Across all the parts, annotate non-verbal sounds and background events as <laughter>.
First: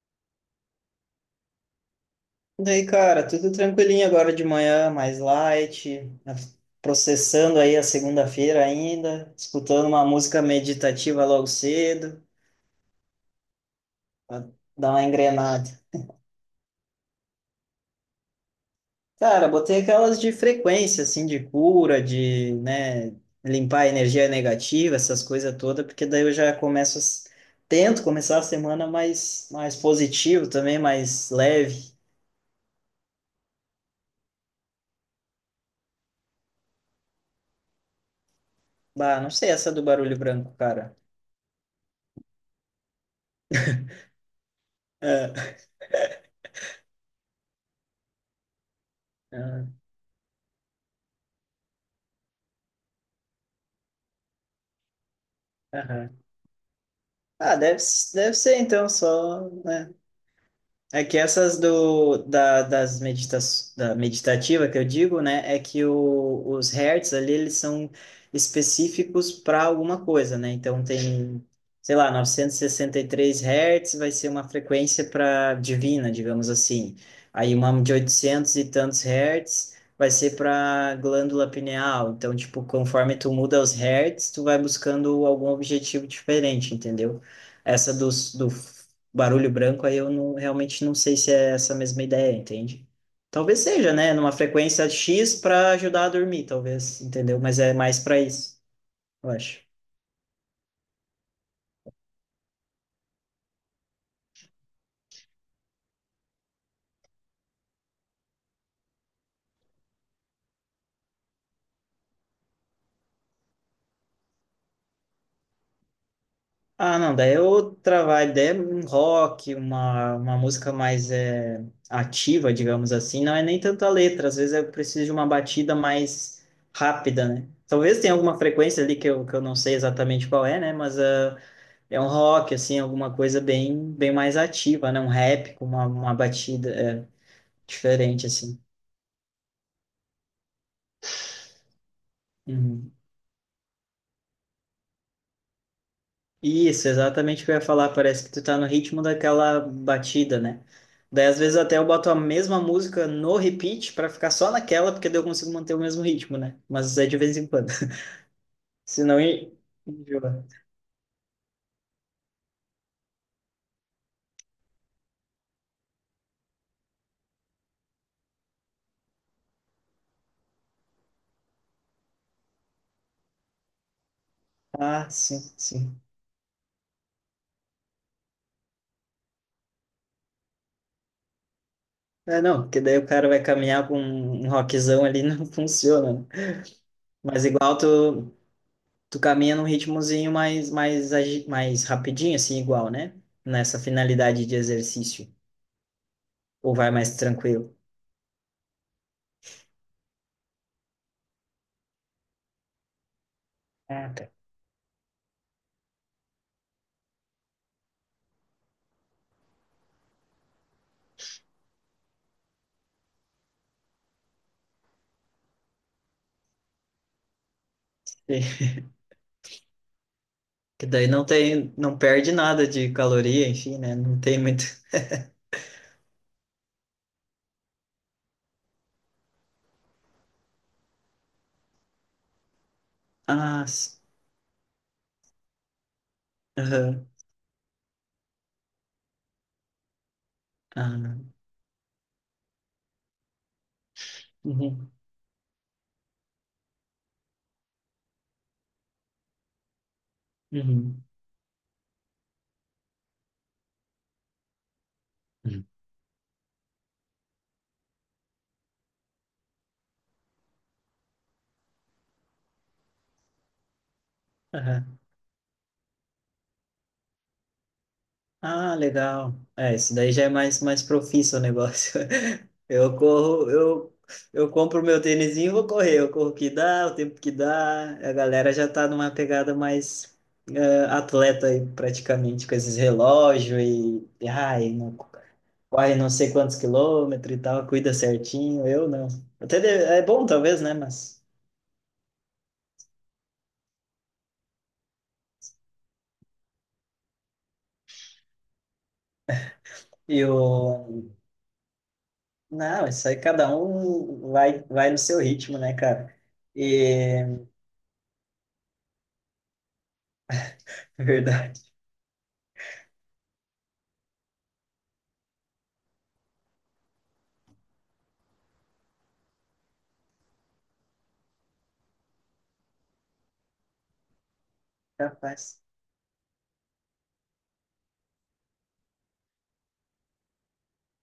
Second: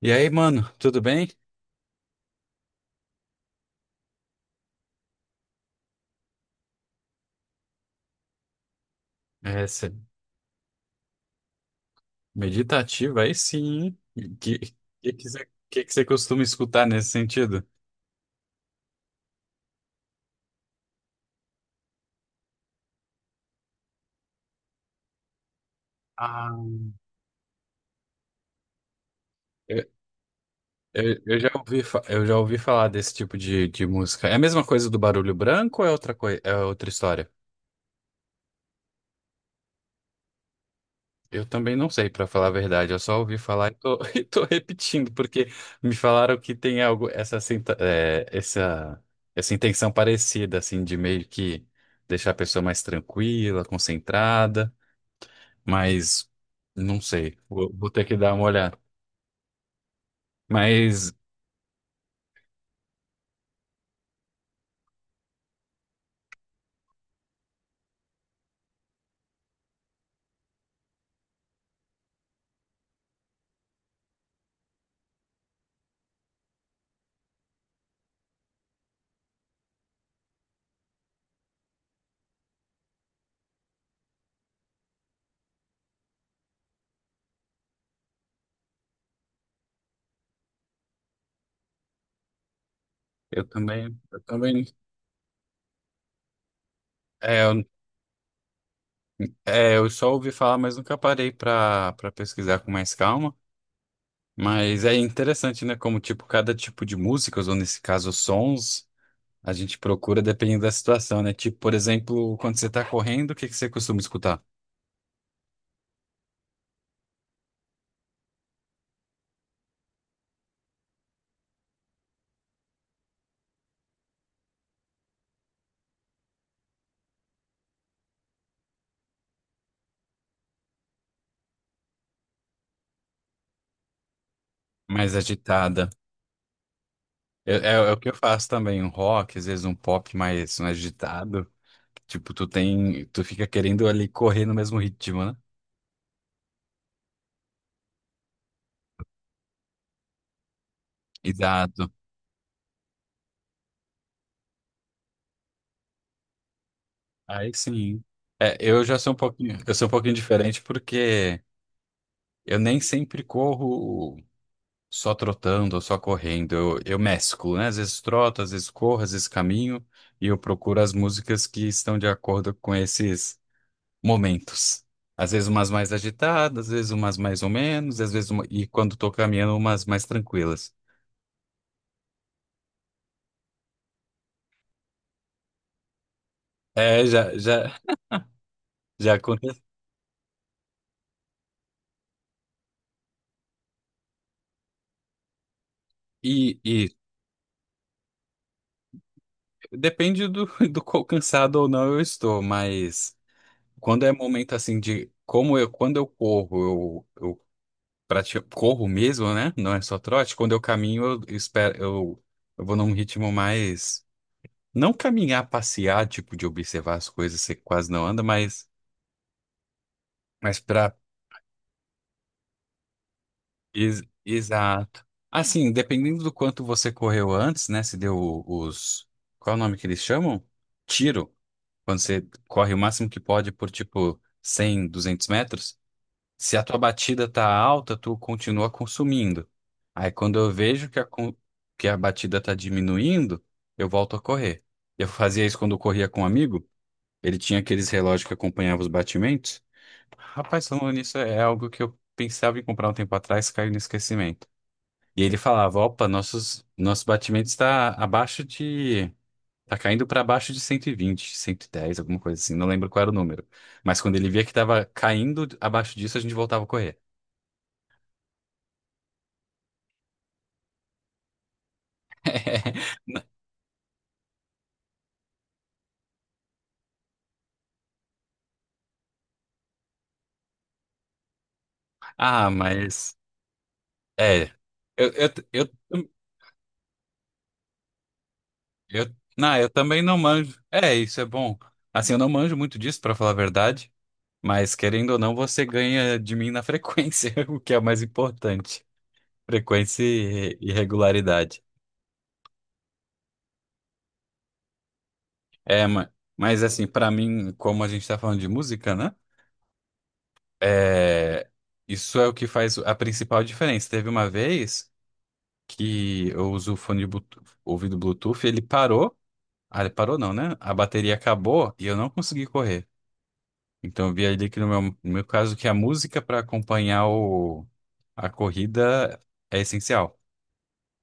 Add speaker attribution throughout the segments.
Speaker 1: E aí, mano, tudo bem?
Speaker 2: Daí, cara, tudo tranquilinho agora de manhã, mais light, né, processando aí a segunda-feira ainda, escutando
Speaker 1: Essa
Speaker 2: uma música meditativa logo cedo,
Speaker 1: meditativa aí sim, hein?
Speaker 2: pra
Speaker 1: Que
Speaker 2: dar uma
Speaker 1: que que você
Speaker 2: engrenada.
Speaker 1: que que você costuma escutar nesse sentido?
Speaker 2: Cara, botei aquelas de frequência, assim, de cura, de, né, limpar a energia negativa, essas coisas todas, porque daí eu já
Speaker 1: Ah.
Speaker 2: começo, tento começar a semana mais, mais
Speaker 1: Eu,
Speaker 2: positivo também,
Speaker 1: eu,
Speaker 2: mais
Speaker 1: eu já ouvi,
Speaker 2: leve.
Speaker 1: eu já ouvi falar desse tipo de música. É a mesma coisa do barulho branco ou é outra coisa, é outra história?
Speaker 2: Bah, não sei essa do barulho branco, cara.
Speaker 1: Eu também não sei, pra falar a verdade. Eu só ouvi falar e tô, <laughs> e tô repetindo, porque
Speaker 2: É.
Speaker 1: me falaram que tem algo, essa, sinta- é, essa
Speaker 2: Ah,
Speaker 1: intenção parecida, assim, de meio que deixar a pessoa mais tranquila, concentrada.
Speaker 2: aham.
Speaker 1: Mas não sei.
Speaker 2: Ah,
Speaker 1: Vou ter que dar
Speaker 2: deve
Speaker 1: uma
Speaker 2: ser
Speaker 1: olhada.
Speaker 2: então só, né? É
Speaker 1: Mas
Speaker 2: que essas do, da, das meditas, da meditativa que eu digo, né, é que os hertz ali, eles são específicos para alguma coisa, né? Então tem, sei lá, novecentos e 63 hertz vai ser uma frequência para divina, digamos assim. Aí uma de 800 e tantos hertz vai ser para glândula pineal. Então, tipo, conforme tu muda os hertz, tu vai buscando algum objetivo diferente, entendeu? Essa do barulho branco, aí eu realmente não sei se é essa mesma ideia, entende? Talvez seja, né?
Speaker 1: eu
Speaker 2: Numa
Speaker 1: também,
Speaker 2: frequência X para ajudar a dormir, talvez, entendeu?
Speaker 1: é,
Speaker 2: Mas
Speaker 1: eu,
Speaker 2: é mais para isso, eu acho.
Speaker 1: é, eu só ouvi falar, mas nunca parei para pesquisar com mais calma. Mas é interessante, né? Como tipo cada tipo de músicas, ou nesse caso sons, a gente procura dependendo da situação, né? Tipo, por exemplo, quando você tá correndo, o que que você costuma escutar?
Speaker 2: Ah, não, daí é outra vibe, daí é um rock, uma música mais ativa, digamos assim, não é nem tanta letra, às vezes eu preciso de uma batida mais rápida, né? Talvez tenha alguma frequência ali que que eu não sei exatamente qual é, né? Mas é um rock, assim, alguma coisa bem, bem mais ativa, né? Um
Speaker 1: Mais
Speaker 2: rap com
Speaker 1: agitada.
Speaker 2: uma batida
Speaker 1: É o que eu
Speaker 2: diferente,
Speaker 1: faço
Speaker 2: assim.
Speaker 1: também, um rock, às vezes um pop mais, mais agitado. Tipo, tu
Speaker 2: Uhum.
Speaker 1: tem, tu fica querendo ali correr no mesmo ritmo, né?
Speaker 2: Isso, exatamente o que eu ia falar. Parece que tu tá no ritmo daquela batida, né? Daí, às vezes, até eu
Speaker 1: Exato.
Speaker 2: boto a mesma música no repeat pra ficar só naquela, porque daí eu consigo manter o mesmo ritmo, né? Mas é de vez em
Speaker 1: Aí
Speaker 2: quando.
Speaker 1: sim. É,
Speaker 2: <laughs> Senão, en-
Speaker 1: eu sou um pouquinho
Speaker 2: Enjoa.
Speaker 1: diferente porque eu nem sempre corro só trotando ou só correndo. Eu mesclo, né? Às vezes troto, às vezes corro, às vezes caminho e eu procuro as músicas que estão de acordo com esses momentos.
Speaker 2: Ah,
Speaker 1: Às vezes
Speaker 2: sim,
Speaker 1: umas mais
Speaker 2: sim.
Speaker 1: agitadas, às vezes umas mais ou menos, e quando estou caminhando umas mais tranquilas.
Speaker 2: É, não, porque daí o cara vai caminhar com um rockzão ali, <laughs> não funciona, né?
Speaker 1: É, já,
Speaker 2: Mas
Speaker 1: já, já
Speaker 2: tu caminha
Speaker 1: acontece.
Speaker 2: num ritmozinho mais rapidinho, assim, igual, né? Nessa finalidade de exercício.
Speaker 1: E,
Speaker 2: Ou
Speaker 1: e
Speaker 2: vai mais tranquilo?
Speaker 1: depende do, <laughs> do quão cansado ou não eu estou, mas quando é
Speaker 2: Ah, tá.
Speaker 1: momento assim de como eu quando eu corro, eu pratico, corro mesmo, né? Não é só trote. Quando eu caminho, eu espero, eu vou num ritmo mais não caminhar, passear, tipo de observar as coisas, você quase não anda,
Speaker 2: <laughs>
Speaker 1: mas
Speaker 2: Que
Speaker 1: para
Speaker 2: daí não tem, não perde nada de caloria, enfim, né? Não tem muito.
Speaker 1: exato. Assim, dependendo do quanto você correu antes, né? Se deu os qual é o nome que eles chamam? Tiro, quando você corre o máximo que pode
Speaker 2: Ah,
Speaker 1: por
Speaker 2: s-
Speaker 1: tipo 100, 200 metros. Se a tua
Speaker 2: aham,
Speaker 1: batida tá alta, tu continua consumindo. Aí quando eu vejo
Speaker 2: ah,
Speaker 1: que a batida tá diminuindo, eu volto a correr.
Speaker 2: uhum,
Speaker 1: Eu fazia isso quando eu corria com um amigo, ele tinha aqueles relógios que acompanhavam os batimentos. Rapaz, falando
Speaker 2: uhum,
Speaker 1: nisso, é algo que eu pensava em comprar um tempo atrás, caiu no esquecimento. E ele
Speaker 2: uhum,
Speaker 1: falava: opa, nosso batimento está abaixo de... Tá caindo para baixo de 120, 110, alguma coisa assim, não lembro qual era o número. Mas quando ele via que estava
Speaker 2: aham.
Speaker 1: caindo abaixo disso, a gente voltava a correr.
Speaker 2: Ah, legal. É, isso daí já é mais, mais profício o negócio. <laughs>
Speaker 1: <laughs>
Speaker 2: Eu corro, eu, eu compro meu tênisinho e vou correr. Eu corro o que dá, o tempo que dá. A galera já tá numa pegada mais atleta aí, praticamente,
Speaker 1: Ah,
Speaker 2: com esses
Speaker 1: mas
Speaker 2: relógios e, e,
Speaker 1: é.
Speaker 2: ai, não,
Speaker 1: Eu, eu, eu,
Speaker 2: corre não sei quantos quilômetros e tal, cuida certinho. Eu não.
Speaker 1: não, eu
Speaker 2: É
Speaker 1: também não
Speaker 2: bom,
Speaker 1: manjo.
Speaker 2: talvez, né?
Speaker 1: É,
Speaker 2: Mas.
Speaker 1: isso é bom. Assim, eu não manjo muito disso, pra falar a verdade, mas querendo ou não, você ganha de mim na frequência, <laughs> o que é o mais importante. Frequência
Speaker 2: E
Speaker 1: e
Speaker 2: o.
Speaker 1: regularidade.
Speaker 2: Não, isso aí cada um vai, vai no seu ritmo, né,
Speaker 1: É, ma-
Speaker 2: cara?
Speaker 1: mas assim, pra
Speaker 2: E.
Speaker 1: mim, como a gente tá falando de música, né?
Speaker 2: <laughs>
Speaker 1: É,
Speaker 2: Verdade.
Speaker 1: isso é o que faz a principal diferença. Teve uma vez que eu uso o fone de Bluetooth, ouvido Bluetooth, ele parou. Ah, ele parou não, né? A bateria acabou e eu não consegui correr. Então eu vi ali que no meu caso
Speaker 2: Capaz.
Speaker 1: que a música para acompanhar a corrida é essencial.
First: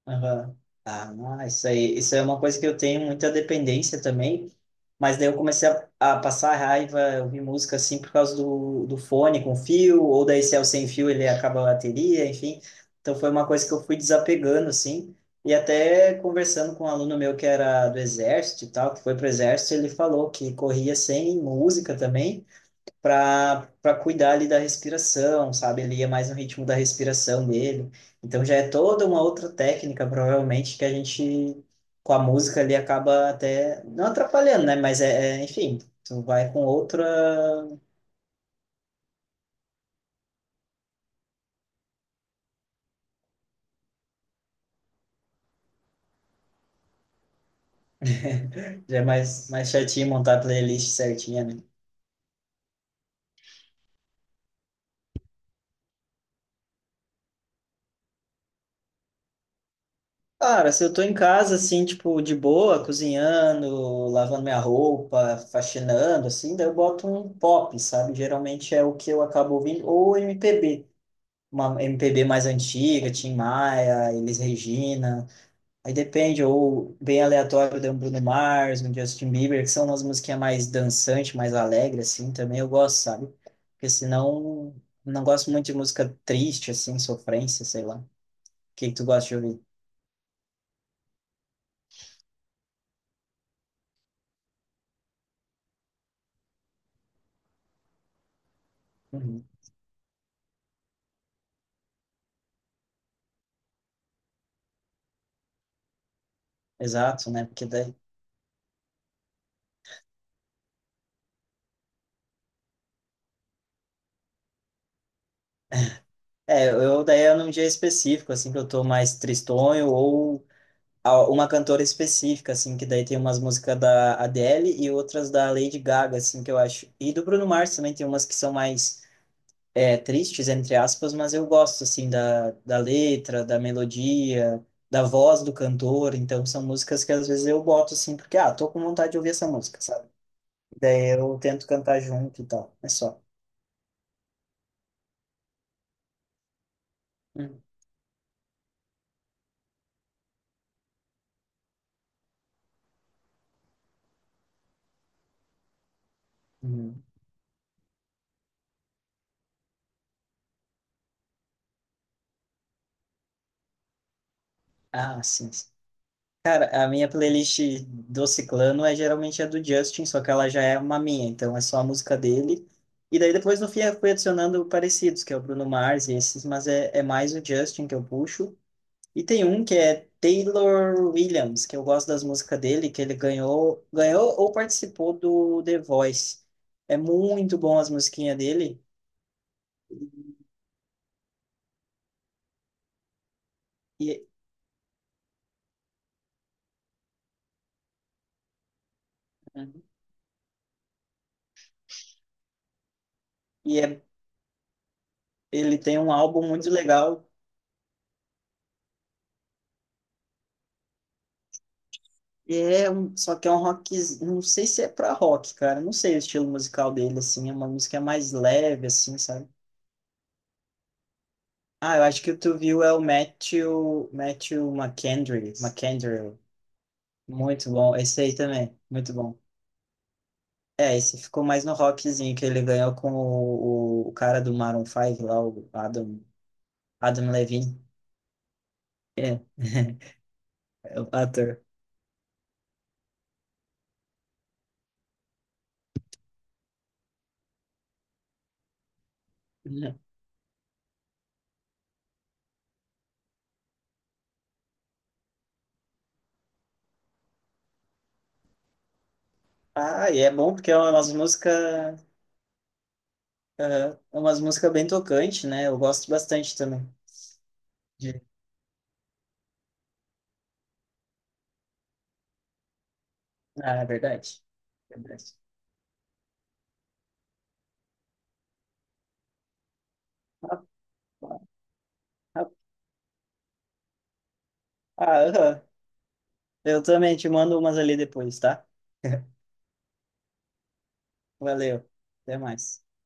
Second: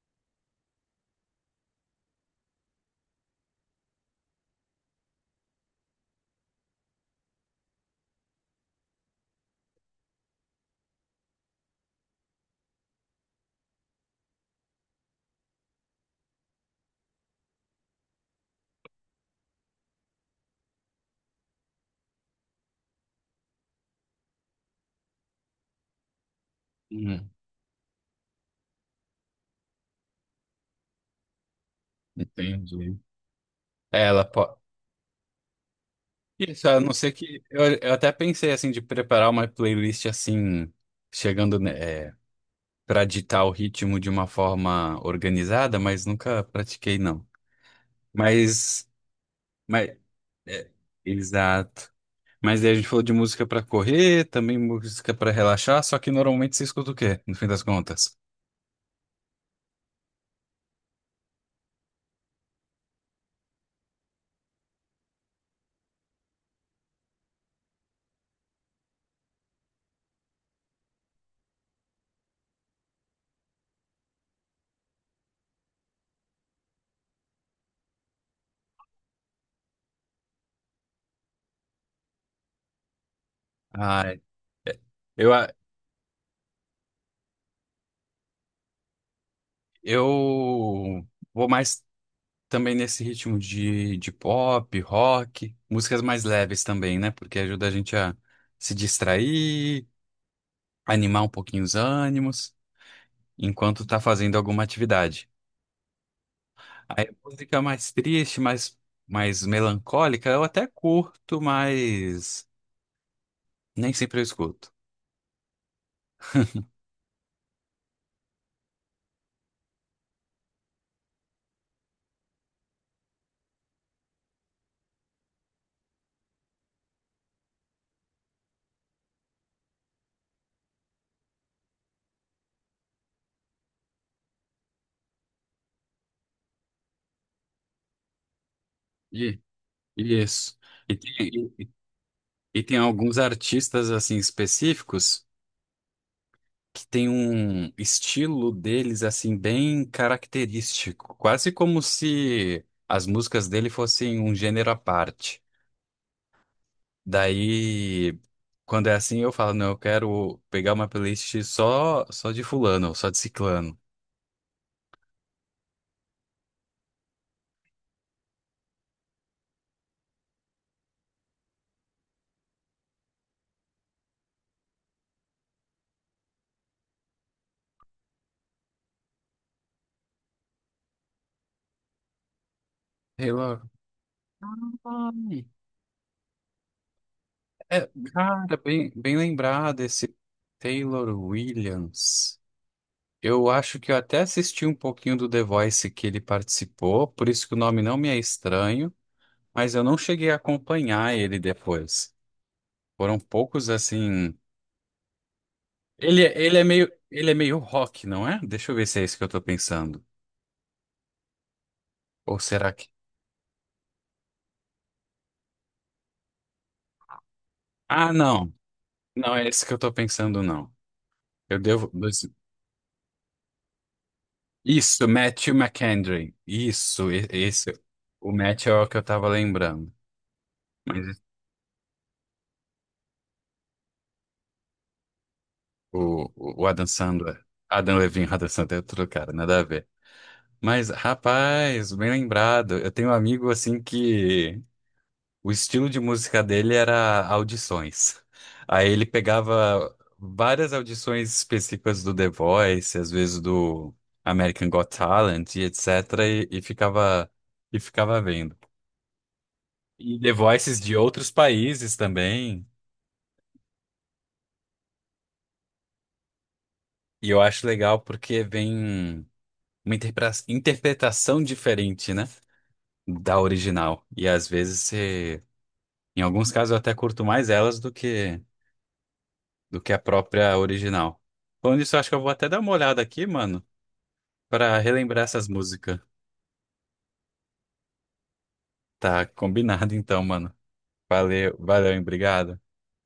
Speaker 2: Aham. Ah, isso aí, isso é uma coisa que eu tenho muita dependência também, mas daí eu comecei a passar raiva, eu ouvir música assim por causa do fone com fio, ou daí se é o sem fio ele acaba a bateria, enfim. Então foi uma coisa que eu fui desapegando assim, e até conversando com um aluno meu que era do exército e tal, que foi pro exército, ele falou que corria sem música também, para cuidar ali da respiração, sabe? Ele ia mais no ritmo da
Speaker 1: Hum,
Speaker 2: respiração dele. Então já é toda uma outra técnica, provavelmente, que a gente, com a música ali,
Speaker 1: entendi.
Speaker 2: acaba até
Speaker 1: É,
Speaker 2: não
Speaker 1: ela pode.
Speaker 2: atrapalhando, né? Mas enfim, tu vai com
Speaker 1: Isso, a não
Speaker 2: outra.
Speaker 1: ser que. Eu até pensei assim de preparar uma playlist assim, chegando, né, é, para ditar o ritmo de uma forma organizada, mas nunca pratiquei, não. Mas.
Speaker 2: Já é mais, mais
Speaker 1: Mas
Speaker 2: chatinho montar a
Speaker 1: é,
Speaker 2: playlist certinha, né?
Speaker 1: exato. Mas daí a gente falou de música pra correr, também música pra relaxar, só que normalmente você escuta o quê, no fim das contas?
Speaker 2: Cara, se eu tô em casa, assim, tipo, de boa, cozinhando, lavando minha roupa, faxinando, assim, daí eu boto um pop, sabe? Geralmente é o que eu acabo ouvindo, ou MPB, uma MPB mais antiga, Tim Maia, Elis Regina, aí depende, ou bem aleatório, tem um Bruno Mars, um Justin Bieber, que são umas musiquinhas mais dançantes, mais alegre, assim, também eu gosto, sabe? Porque
Speaker 1: Ah,
Speaker 2: senão,
Speaker 1: é-
Speaker 2: não
Speaker 1: eu,
Speaker 2: gosto
Speaker 1: a-
Speaker 2: muito de música triste, assim, sofrência, sei lá. O que que tu gosta de ouvir?
Speaker 1: eu vou mais também nesse ritmo de pop, rock, músicas mais leves também, né? Porque ajuda a gente a se
Speaker 2: Uhum.
Speaker 1: distrair, animar um pouquinho os ânimos, enquanto tá fazendo alguma atividade. Aí
Speaker 2: Exato, né?
Speaker 1: música
Speaker 2: Porque
Speaker 1: mais
Speaker 2: daí...
Speaker 1: triste, mais, mais melancólica, eu até curto, mas nem sempre eu escuto.
Speaker 2: É, eu daí é num dia específico, assim, que eu tô mais tristonho ou uma cantora específica, assim, que daí tem umas músicas da Adele e outras da Lady Gaga, assim, que eu acho. E do Bruno Mars também tem umas que são mais tristes, entre aspas, mas eu gosto, assim, da letra, da melodia, da voz do cantor. Então, são músicas que às vezes eu boto, assim, porque, ah, tô com vontade de ouvir essa música, sabe?
Speaker 1: Isso. E
Speaker 2: Daí
Speaker 1: tem,
Speaker 2: eu tento
Speaker 1: e-
Speaker 2: cantar junto e
Speaker 1: e
Speaker 2: tal,
Speaker 1: tem
Speaker 2: é
Speaker 1: alguns
Speaker 2: só.
Speaker 1: artistas assim específicos que tem
Speaker 2: Uhum.
Speaker 1: um estilo deles assim bem característico, quase como se as músicas dele fossem um gênero à parte.
Speaker 2: Uhum.
Speaker 1: Daí, quando é assim, eu falo, não, eu quero pegar uma playlist só de fulano, só de ciclano.
Speaker 2: Ah, sim, cara, a minha playlist do Ciclano é geralmente a do Justin, só que ela já é uma minha, então é só a música dele. E daí depois no fim eu fui adicionando parecidos, que é o Bruno Mars e esses, mas é mais o Justin que eu puxo. E tem um que é Taylor Williams, que eu gosto das músicas dele, que ele
Speaker 1: Taylor.
Speaker 2: ganhou ou participou
Speaker 1: Ai,
Speaker 2: do The Voice. É muito bom
Speaker 1: é,
Speaker 2: as musiquinhas
Speaker 1: cara,
Speaker 2: dele
Speaker 1: bem, bem lembrado esse Taylor Williams. Eu acho que eu até
Speaker 2: e,
Speaker 1: assisti um pouquinho do The Voice que ele participou, por isso que o nome não me é estranho, mas eu não cheguei a acompanhar ele depois. Foram poucos
Speaker 2: e
Speaker 1: assim.
Speaker 2: ele tem um álbum muito legal.
Speaker 1: Ele é meio rock, não é? Deixa eu ver se é isso que eu tô pensando. Ou será que.
Speaker 2: Só que é um rock, não sei se é pra rock, cara, não sei o estilo musical dele, assim, é uma música
Speaker 1: Ah,
Speaker 2: mais
Speaker 1: não.
Speaker 2: leve, assim,
Speaker 1: Não
Speaker 2: sabe?
Speaker 1: é esse que eu tô pensando, não. Eu devo.
Speaker 2: Ah, eu acho que tu viu é o Matthew,
Speaker 1: Isso, Matthew McCandry.
Speaker 2: McKendry,
Speaker 1: Isso,
Speaker 2: muito
Speaker 1: esse.
Speaker 2: bom, esse
Speaker 1: O
Speaker 2: aí
Speaker 1: Matt é
Speaker 2: também,
Speaker 1: o que eu
Speaker 2: muito
Speaker 1: tava
Speaker 2: bom.
Speaker 1: lembrando.
Speaker 2: É, esse
Speaker 1: Mas
Speaker 2: ficou mais no rockzinho, que ele ganhou com o cara do Maroon 5 lá,
Speaker 1: o Adam
Speaker 2: Adam
Speaker 1: Sandler.
Speaker 2: Levine,
Speaker 1: Adam Levine, <laughs> Adam Sandler é outro cara,
Speaker 2: é,
Speaker 1: nada a ver.
Speaker 2: <laughs>
Speaker 1: Mas,
Speaker 2: é o ator.
Speaker 1: rapaz, bem lembrado. Eu tenho um amigo assim que o estilo de música dele era audições. Aí ele pegava várias audições específicas do The Voice, às vezes do American Got Talent e etc. e, e ficava e ficava vendo.
Speaker 2: Ah,
Speaker 1: E
Speaker 2: e é
Speaker 1: The
Speaker 2: bom porque é
Speaker 1: Voices de
Speaker 2: umas
Speaker 1: outros países também.
Speaker 2: é umas músicas bem tocante, né? Eu gosto bastante também.
Speaker 1: E eu acho legal
Speaker 2: De-
Speaker 1: porque vem uma interpretação diferente, né, da
Speaker 2: Ah, é
Speaker 1: original. E
Speaker 2: verdade.
Speaker 1: às vezes
Speaker 2: Verdade.
Speaker 1: em alguns casos eu até curto mais elas do que a própria
Speaker 2: Rapaz,
Speaker 1: original. Falando nisso, eu acho que eu vou até
Speaker 2: rapaz.
Speaker 1: dar uma olhada aqui, mano, pra relembrar
Speaker 2: Ah,
Speaker 1: essas
Speaker 2: aham.
Speaker 1: músicas.
Speaker 2: Eu também te mando umas ali depois, tá?
Speaker 1: Tá
Speaker 2: <laughs>
Speaker 1: combinado então, mano.
Speaker 2: Valeu.
Speaker 1: Valeu, hein?
Speaker 2: Até
Speaker 1: Obrigado.
Speaker 2: mais.